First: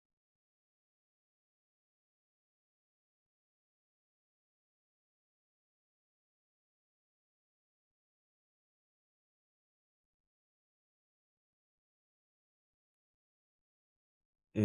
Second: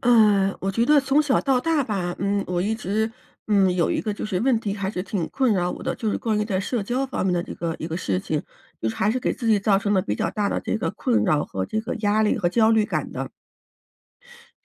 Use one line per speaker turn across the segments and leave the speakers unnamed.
呃，我觉得从小到大吧，嗯，我一直嗯，有一个就是问题还是挺困扰我的，就是关于在社交方面的这个一个事情，就是还是给自己造成了比较大的这个困扰，和这个压力和焦虑感的。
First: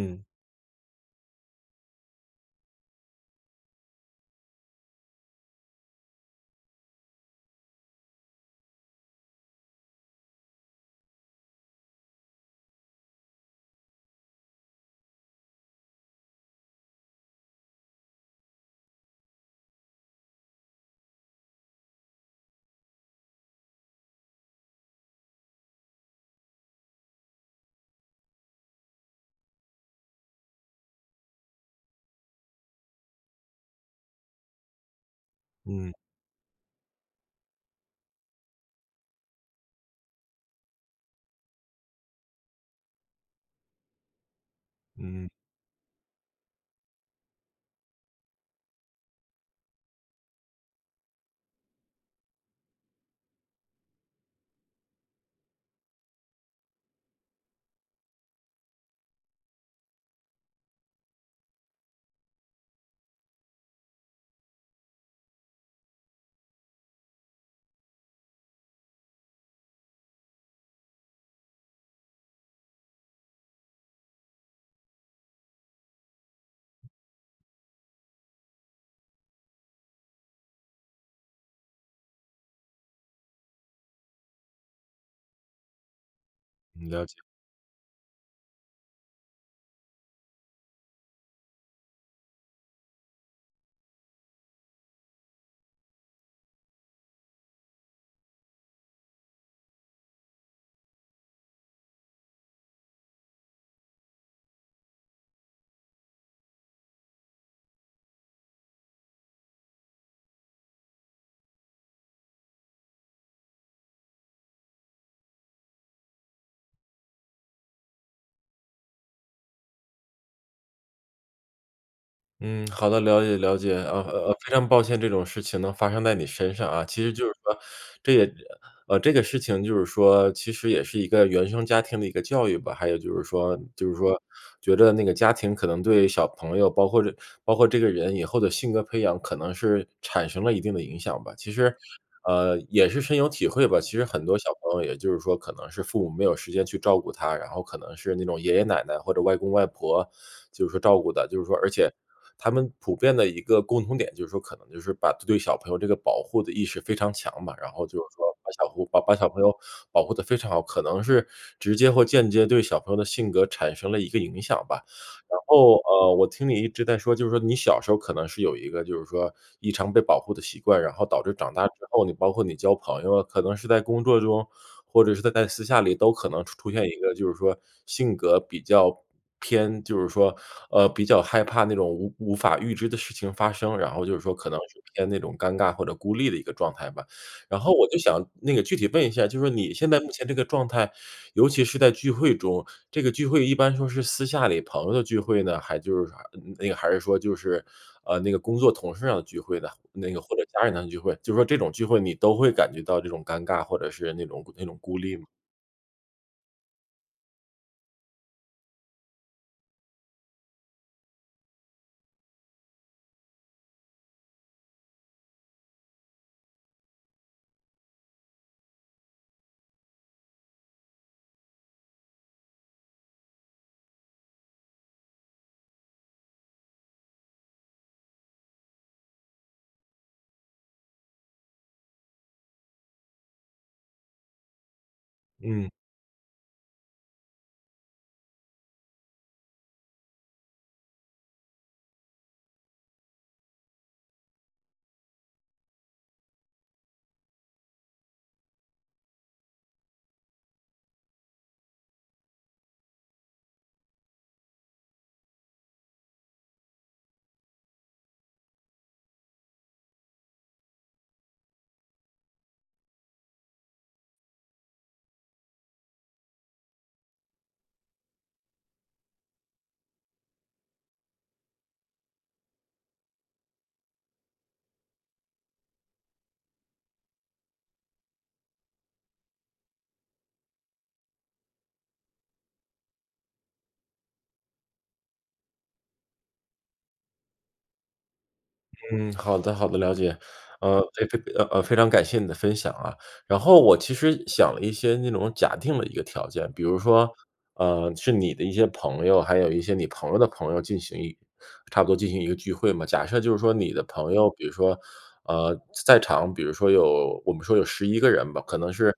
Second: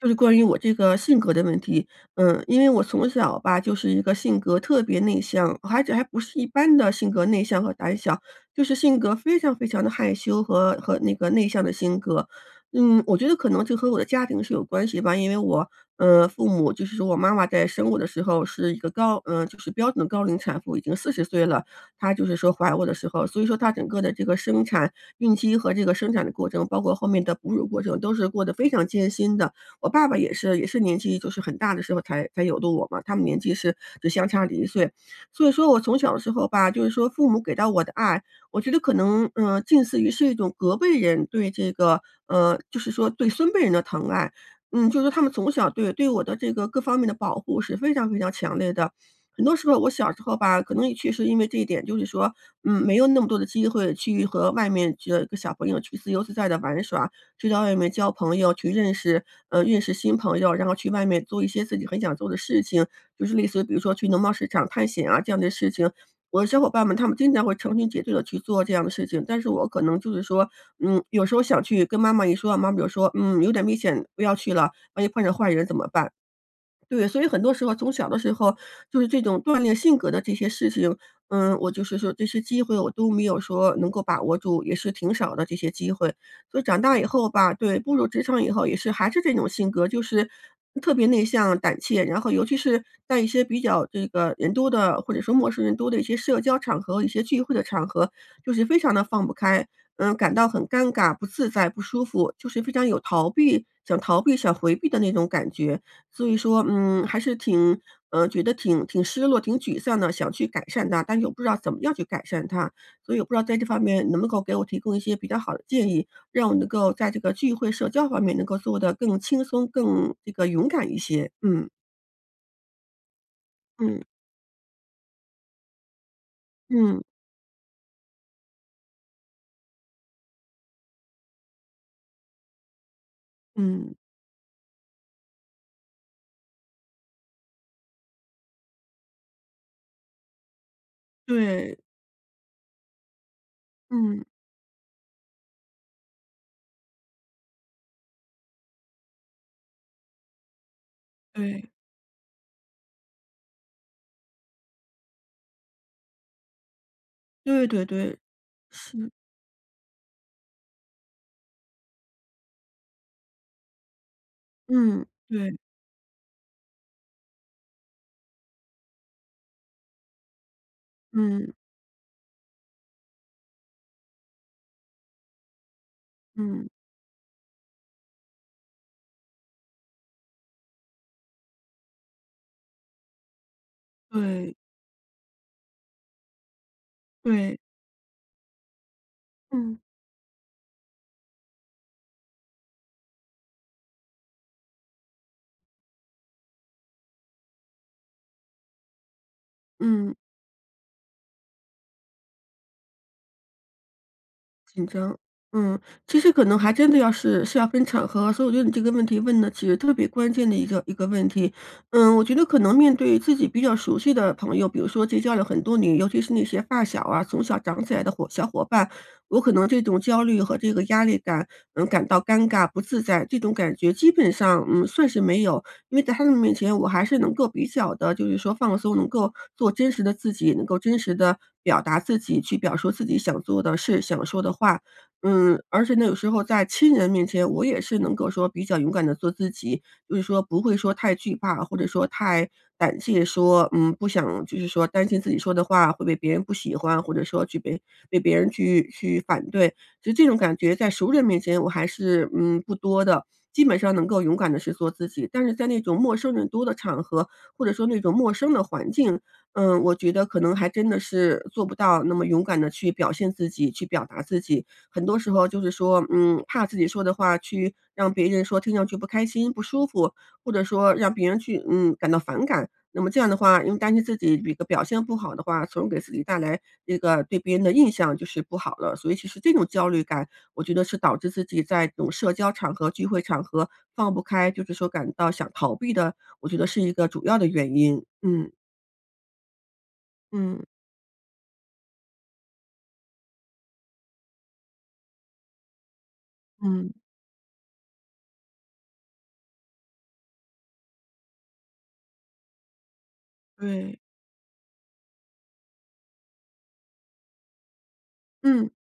就是关于我这个性格的问题，嗯，因为我从小吧，就是一个性格特别内向，而且还不是一般的性格内向和胆小，就是性格非常非常地害羞和和那个内向的性格。嗯，我觉得可能就和我的家庭是有关系吧，因为我，嗯，父母就是说我妈妈在生我的时候是一个高呃，就是标准高龄产妇，已经40岁了，她就是说怀我的时候。所以说她整个的这个生产、孕期和这个生产的过程，包括后面的哺乳过程，都是过得非常艰辛的。我爸爸也是也是年纪就是很大的时候才才有的我嘛，他们年纪是只相差1岁，所以说我
嗯。
从小的时候吧，就是说父母给到我的爱，我觉得可能，嗯，近似于是一种隔辈人对这个呃，就是说对孙辈人的疼爱，嗯，就是说他
嗯。
们从小对对我的这个各方面的保护是非常非常强烈的。很多时候我小时候吧，可能也确实是因为这一点，就是说，嗯，没有那么多的机会去和外面就小朋友去自由自在地玩耍，就在外面交朋友，去认识呃，认识新朋友，然后去外面做一些自己很想做的事情，就是类似比如说去农贸市场探险啊，这样的事情。我的小伙伴们，他们经常会成群结队地去做这样的事情。但是我可能就是说嗯，有时候想去，跟妈妈一说，妈妈就说：“嗯，有点危险，不要去了，万一碰着坏人怎么办？”对，所以很多时候从小的时候就是这种锻炼性格的这些事情，嗯，我就是说这些机会，我都没有说能够把握住，也是挺少的这些机会。所以长大以
了解。
后吧，对，步入职场以后也是还是这种性格，就是，嗯，特别内向、胆怯，然后尤其是在一些比较这个人多的，或者说陌生人多的一些社交场合，一些聚会的场合，就是非常地放不开。嗯，感到很尴尬、不自在、不舒服，就是非常有逃避想逃避、想回避的那种感觉。所以说，嗯，还是挺嗯，觉得挺挺失落、挺沮丧的，想去改善它，但是又不知道怎么样去改善它。所以我不知道在这方面能不能够给我提供一些比较好的建议，让我能够在这个聚会社交方面能够做得更轻松、更这个勇敢一些，嗯。
嗯，好的，了解了解。呃
嗯。
呃呃，非常抱歉，这种事情呢发生在你身上啊。
嗯。
其实就是说，这也呃，呃，这个事情就是说其实也是一个原生家庭的一个教育吧，还有就是说就
嗯。
是说觉着那个家庭可能对小朋友，包括这包括这个人以后的性格培养，可能是产生了一定的影响吧。其实
对。
呃，也是深有体会吧，其实
嗯。
很多小朋友也就是说可能是父母没有时间去照顾他，然后可能是那种爷爷奶奶或者外公外婆就是说照顾的。就是说，而
对。
且他们普遍的一个共同点，就是说可能就是把对对于小朋友这个保护的意识非常强吧。
对
然
对
后就是
对。
说把小护把
是。
把小朋友保护得非常好，可能是直接或间接对小朋友的性格产生了一个影响吧。
嗯，
然
对。
后，呃，我听你一直在说，就是说你小时候可能是有一个就是说异常被保护的习惯，然后导致
嗯。
长大之后，你包括你交朋友，可能是在工作中，或者是在在私下里都可能出
嗯。
出现一个就是说性格比较偏就是说，呃，比较害怕那种无无法预知的事情发生，然后就是说可
对。
能是偏那种尴尬或者孤立的一个状态吧。
对。
然后我就想那个具体问一下，就是说你
嗯。
现在目前这个状态，尤其是在聚会中，这个聚会一般说是私下里朋友的聚会呢，还就是啥那个还是说就是，呃，那个工作同事要聚会的，那
嗯。
个或者家人的聚会，就说这种聚会你都会感觉到这种尴尬或者是那种那种
紧
孤立
张。
吗？
嗯，其实可能还真的要是是要分场合，所以我觉得你这个问题问的其实特别关键的一个一个问题。嗯，我觉得可能面对自己比较熟悉的朋友，比如说结交了很多年尤其是那些发小啊，从小长起来的伙小伙伴，我可能这种焦虑和这个压力感，嗯，感到尴尬不自在，这种感觉基本上，嗯，算是没有。因为在他们面前我还是能够比较地就是说放松，能够做真实的自己，能够真实地表达自己去表述自己想做的事、想说的话。嗯，
嗯。
而且那个时候在亲人面前，我也是能够说比较勇敢地做自己，就是说不会说太惧怕，或者说太胆怯说，嗯，不想就是说担心自己说的话会被别人不喜欢，或者说去被被别人去去反对。就这种感觉在熟人面前我还是，嗯，不多的，基本上能够勇敢地去做自己。但是在那种陌生人多的场合，或者说那种陌生的环境，嗯，我觉得可能还真的是做不到那么勇敢地去表现自己、去表达自己。很多时候就是说，嗯，怕自己说的话去让别人说听上去不开心，不舒服，或者说让别人去，嗯，感到反感，那么这样的话，因为担心自己一个表现不好的话，从而给自己带来一个对别人的印象就是不好了，所以其实这种焦虑感，我觉得是导致自己在这种社交场合、聚会场合放不开，就是说感到想逃避的，我觉得是一个主要的原因，嗯。
嗯，好的好的，了解。
嗯。
呃，非非非，呃呃，非常感谢你的分享啊，然后我其实想了一些那种假定了一个条件。比如
嗯。
说，呃，是你的一些朋友，还有一些你朋友的朋友进行一差不多进行一个聚会嘛。假设就是说你的
对。
朋友，比如说，呃，在在场比如说有我们说有11个人吧，可
嗯。
能是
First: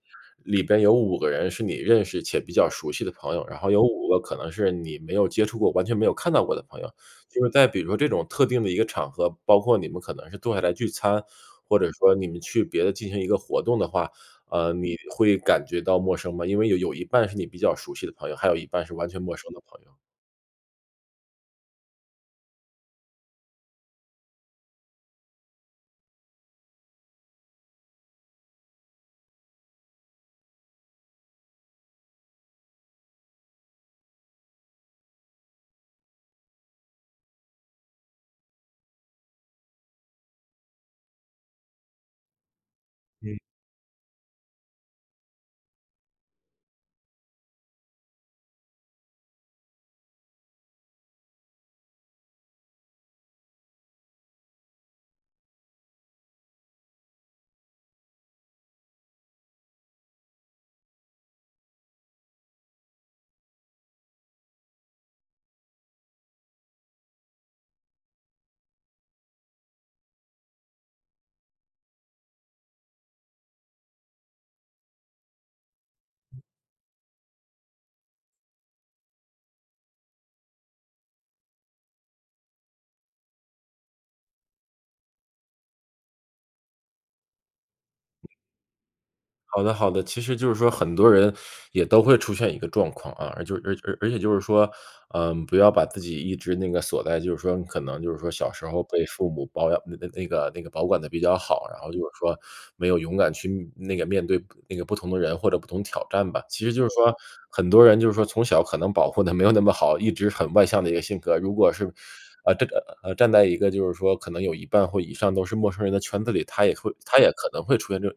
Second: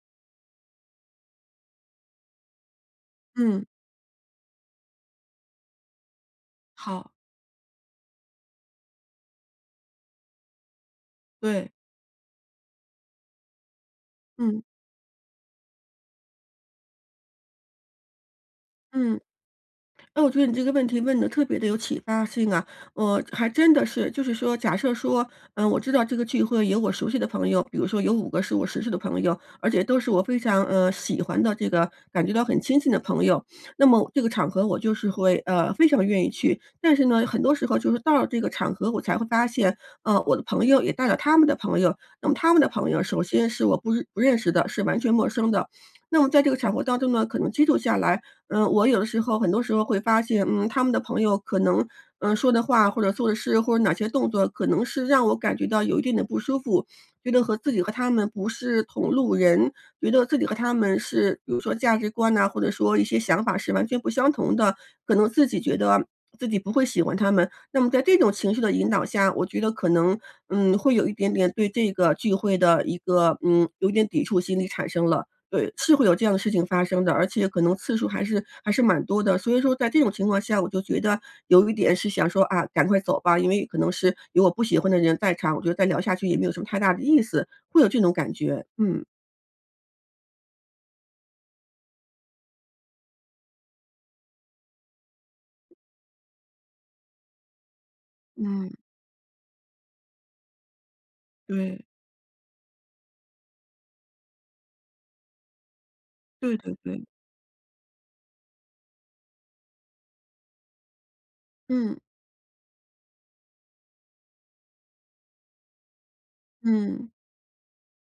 里边有5个人是你认识且比较熟悉的朋友，然
嗯。
后有5个可能是你没有接触过，完全没有看到过的朋友。
好。
就是在比如说这种特定的一个场合，包括你们可能是坐下来聚餐，
对。
或者说你们去别的进行一个活动的话，
嗯。
呃，你会感觉到陌生吗？因为有有一半是你比较熟悉的朋友，还有一半是完
嗯。
全陌生的朋友。
那我觉得你这个问题问得特别地有启发性啊。嗯，还真的是就是说假设说，嗯，我知道这个聚会有我熟悉的朋友，比如说有5个是我熟悉的朋友，而且都是我非常，呃，喜欢的这个感觉到很亲近的朋友，那么这个场合我就是会呃，非常愿意去。但是呢，很多时候就是到了这个场合，我才会发现，呃，我的朋友也带了他们的朋友。那么他们的朋友，首
嗯
先是我不不认识的，是完全陌生的，那么在这个场合当中呢，可能接触下来，嗯，我有的时候很多时候会发现，嗯，他们的朋友可能，嗯，说的话或者做的事，或者哪些动作可能是让我感觉到有一定的不舒服，觉得和自己和他们不是同路人，觉得自己和他们是比如说价值观呐，或者说一些想法是完全不相同的。可能自己觉得自己不会喜欢他们，那么在这种情绪的引导下，我觉得可能，嗯，会有一点点对这个聚会的一个，嗯，有一点抵触心理产生了。对，是会有这样的事情发生的，而且可能次数还是还是蛮多的，所以说在这种情况下，我就觉得有一点是想说：“啊，赶快走吧。”因为可能是有我不喜欢的人在场，我觉得再聊下去也没有什么太大的意思，会有这种感觉，嗯。
好的好的，其实就是说很多人也都会出现一个状况啊，而就而而且就是说，呃，不要把自己一直那个锁在就是说可能就是说小时
嗯。
候被父母保养那那个那个保管得比较好。然
对。
后就是说没有勇敢去那个面对那个不同的人或者不同挑战吧。
对
其实
对
就是
对。
说很多人就是说从小可能保护得没有那么好，一直很外向的一个性格。如果是
嗯。
呃，这个呃，站在一个就是说可能有一半或以上都是陌生人的圈子里，他也会
嗯。
他也可能会出现这种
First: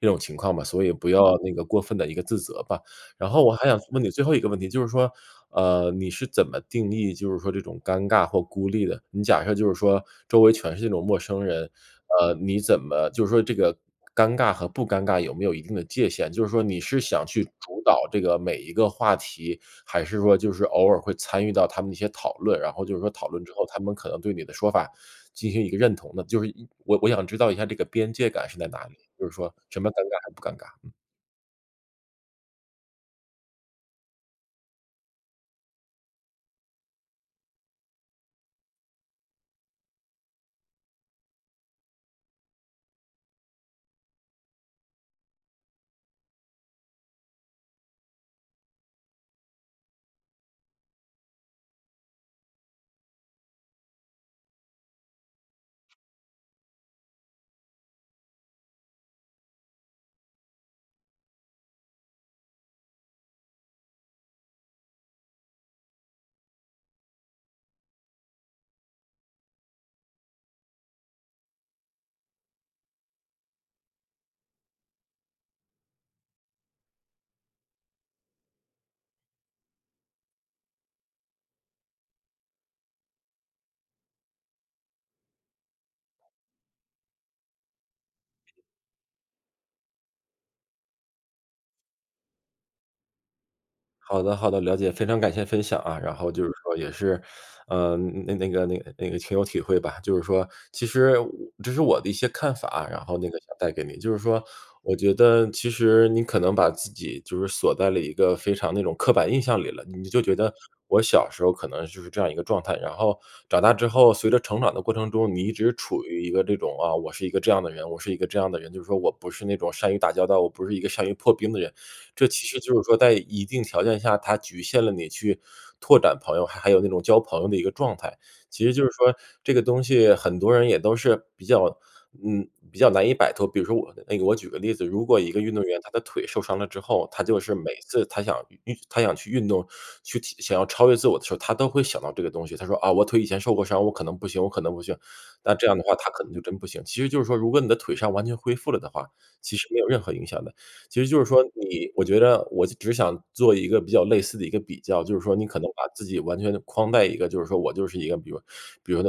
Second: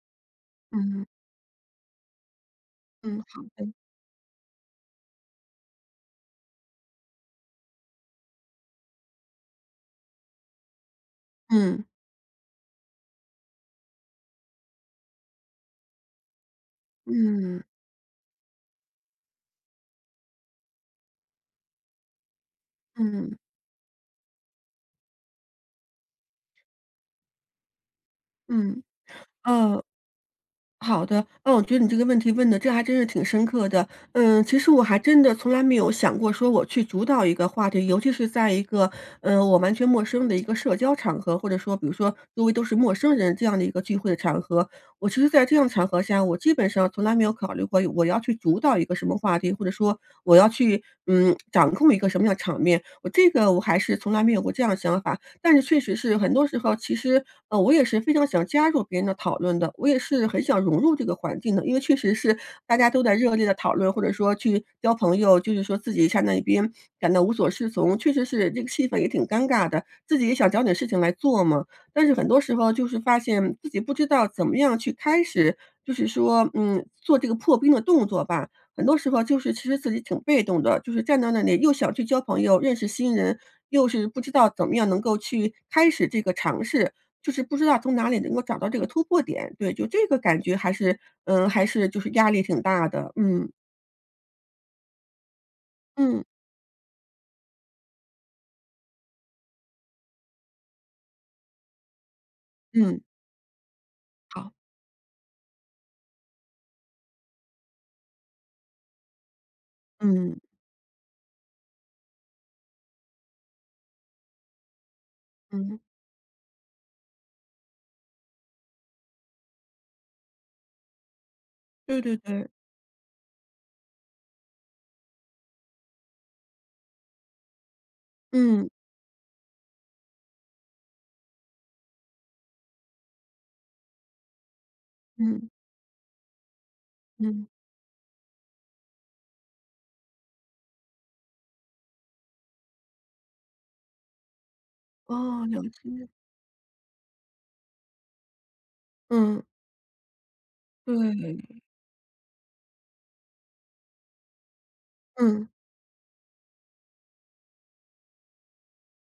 这种情况吧，所以
嗯。
不要那个过分的一个自责吧。
嗯，
然
好
后我还
的。
想问你最后一个问题，就是说，呃，你是怎么定义，就是说这种尴尬或孤立的？你假设就是说，周围全是那种陌生人，
嗯。
呃，你怎么就是说这个尴尬和不尴尬有没有一定的界限？就是说你是想去
嗯。
主导这个每一个话题？还是说就是偶尔会参与到他们的一些讨论，然后就是说讨
嗯。
论之后，他们可能对你的说法，进行一个认同呢？就是我我想知道一下这个边界感是在哪
嗯，
里？就是说，什
呃
么尴尬还是不尴尬？嗯。
好的，那我觉得你这个问题问得，这还真是挺深刻的。嗯，其实我还真的从来没有想过说我去主导一个话题，尤其是在一个，呃，我完全陌生的一个社交场合，或者说比如说，周围都是陌生人这样的一个聚会的场合，我其实在这样的场合下，我基本上从来没有考虑过我要去主导一个什么话题，或者说我要去，嗯，掌控一个什么样的场面，我这个我还是从来没有过这样的想法。但是确实是很多时候，其实，呃，我也是非常想加入别人的讨论的，我也是很想融入这个环境的。因为确实是，大家都在热烈地讨论，或者说，去交朋友，就是说自己站在一边，感到无所适从，确实是这个气氛也挺尴尬的，自己也想找点事情来做嘛。但是很多时候，就是发现自己不知道怎么样去开始，就是说，嗯，做这个破冰的动作吧，很多时候就是其实自己挺被动的，就是站在那里又想去交朋友认识新人，又是不知道怎么样能够去开始这个尝试，就是不知道从哪里能够找到这个突破点？对，就这个感觉还是嗯，还是就是压力挺大的，嗯。
好的好的，了解，非常感谢分享啊，然
嗯。
后就是说也是，呃，那那个那个那个挺有体会吧，就是说，其实我这是我的一些看法啊，
嗯。
然后那个想带给你。就是说
好。
我觉得其实你可能把自己就是锁在了一个非常那种刻板印象里了。你就觉
嗯。
得，我小时候儿可能就是这样一个状态，然后长大之后随着成长的过程中，你一直
嗯？
处于一个这种，啊，我是一个这样的人，我是一个这样的人，就是说我不是那种善于打交道，我不是一个善于破冰的人。
对对
这其
对。
实就是说在一定条件下，它局限了你去拓展朋友，还还有那种交朋友的一个状态，其
嗯。
实就是说，这个东西很多人也都是比较嗯，比较难以摆脱。比如说我的那个我举个例子，如果一个
嗯。
运动员他的腿受伤了之后，他就
嗯。
是每次他想运运他想去运动，去体想要超越自我的时候儿，他都会想到这个东西，他说：“啊，我腿以前受过伤，我可能不行，我可能不行。”
哦，
那
有
这样的话
经验。
他可能就真不行，其实就是说如果你的腿伤完全恢复了的话，
嗯。
其实没有任何影响的。其实就是说，
对。
你我觉着我就只想做一个比较类似的一个比较，就是说你
嗯。
可能把自己完全地框在一个，就是说我就是一个，比如说比如说，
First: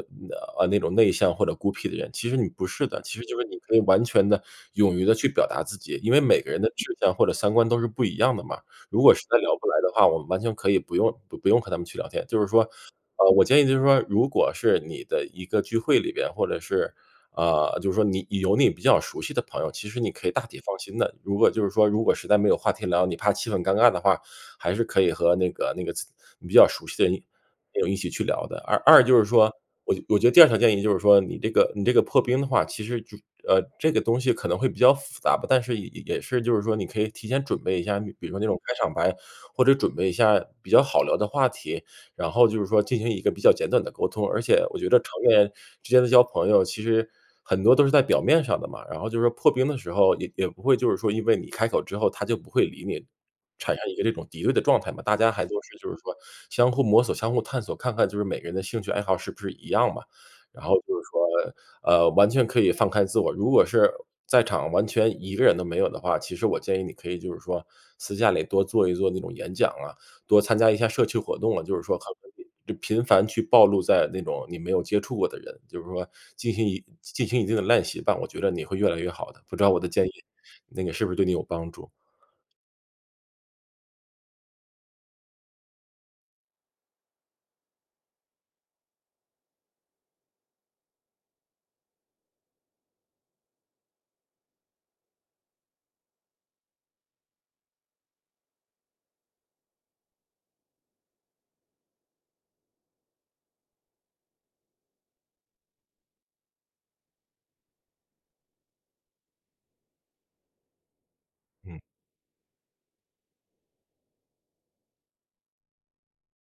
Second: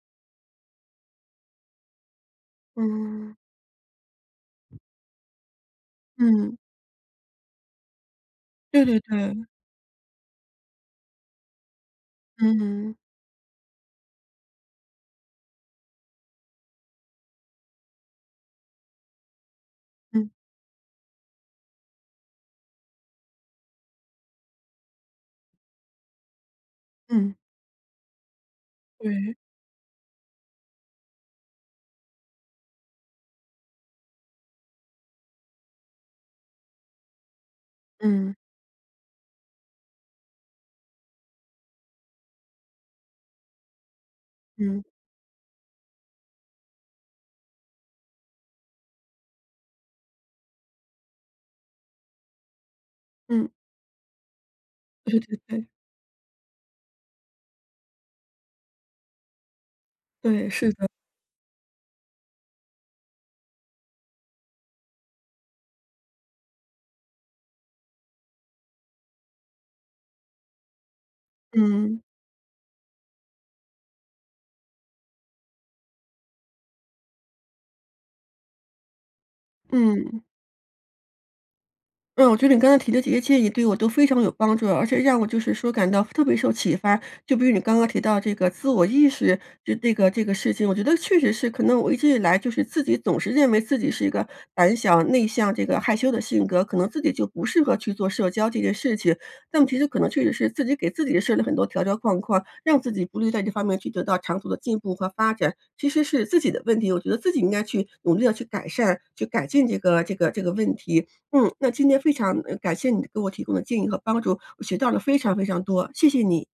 啊，那种内向或者孤僻的人，其实你不是的，其实
嗯。
就是你可以完全地勇于地去表达自己。因为每个
嗯。
人的志向或者三观都是不一样的嘛，
对对
如果实在
对。
聊不来的话，我们完全可以不用不不用和他们去聊天，就是说，
嗯嗯。
啊，我建议就是说，如果是你的一个聚会里边，或者是，啊，就是说你有你比较熟悉的朋友，其实你可
嗯。
以大体放心的，如果就是说，如果实在没有话题聊，你怕气氛尴尬的话，还是可以和那个那个自你比较熟悉的一
嗯。
朋友一起去聊的。二二就是
对。
说，我觉我觉得第二条建议就是说，你这个你这个破冰的话，其实就呃，这个东西可能会比较复杂吧，但是也也是就是说你可以提前准备一下儿，比比如
嗯。
说那种开场白或者准备一下比较好聊的话题，然后就是说进行一个比较简短的沟通。而且我
嗯。
觉着成年之间的交朋友其实很多都是在表面上的嘛，然后就是说破冰的时候也也不会，就是说因为你开口之后他就不会理你
嗯。
产生一个这种敌对的状态嘛，大
对
家
对
还都
对。
是就是说相互摸索、相互探索，看看就是每个人的兴趣爱好是不是一样嘛。
对，
然
是
后
的。
就是说，呃，完全可以放开自我，如果是在场完全一个人都没有的话，其实我建议你可以就是说，私下里多做一做那种演讲啊，多参加一下社区活动啊，就是说
嗯。
可能比去频繁去暴露在那种你没有接触过的人，就是说进行一进进行一定的练习吧，我觉着你会越来越好的，不知道我的建议，
嗯。
那个是不是对你有帮助。
嗯，我觉着你刚才提的这些建议对我都非常有帮助，而且让我就是说感到特别受启发。就比如你刚刚提到这个自我意识，就这个这个事情，我觉得确实是，可能我一直以来就是自己总是认为自己是一个胆小、内向、这个害羞的性格，可能自己就不适合去做社交这件事情。但其实可能确实是自己给自己设了很多条条框框，让自己不利于在这方面去得到长足的进步和发展，其实是自己的问题，我觉得自己应该去努力地去改善，去改进这个这个这个问题。嗯，那
嗯。
今天非常嗯，感谢你给我提供的建议和帮助，我学到了非常非常多，谢谢你。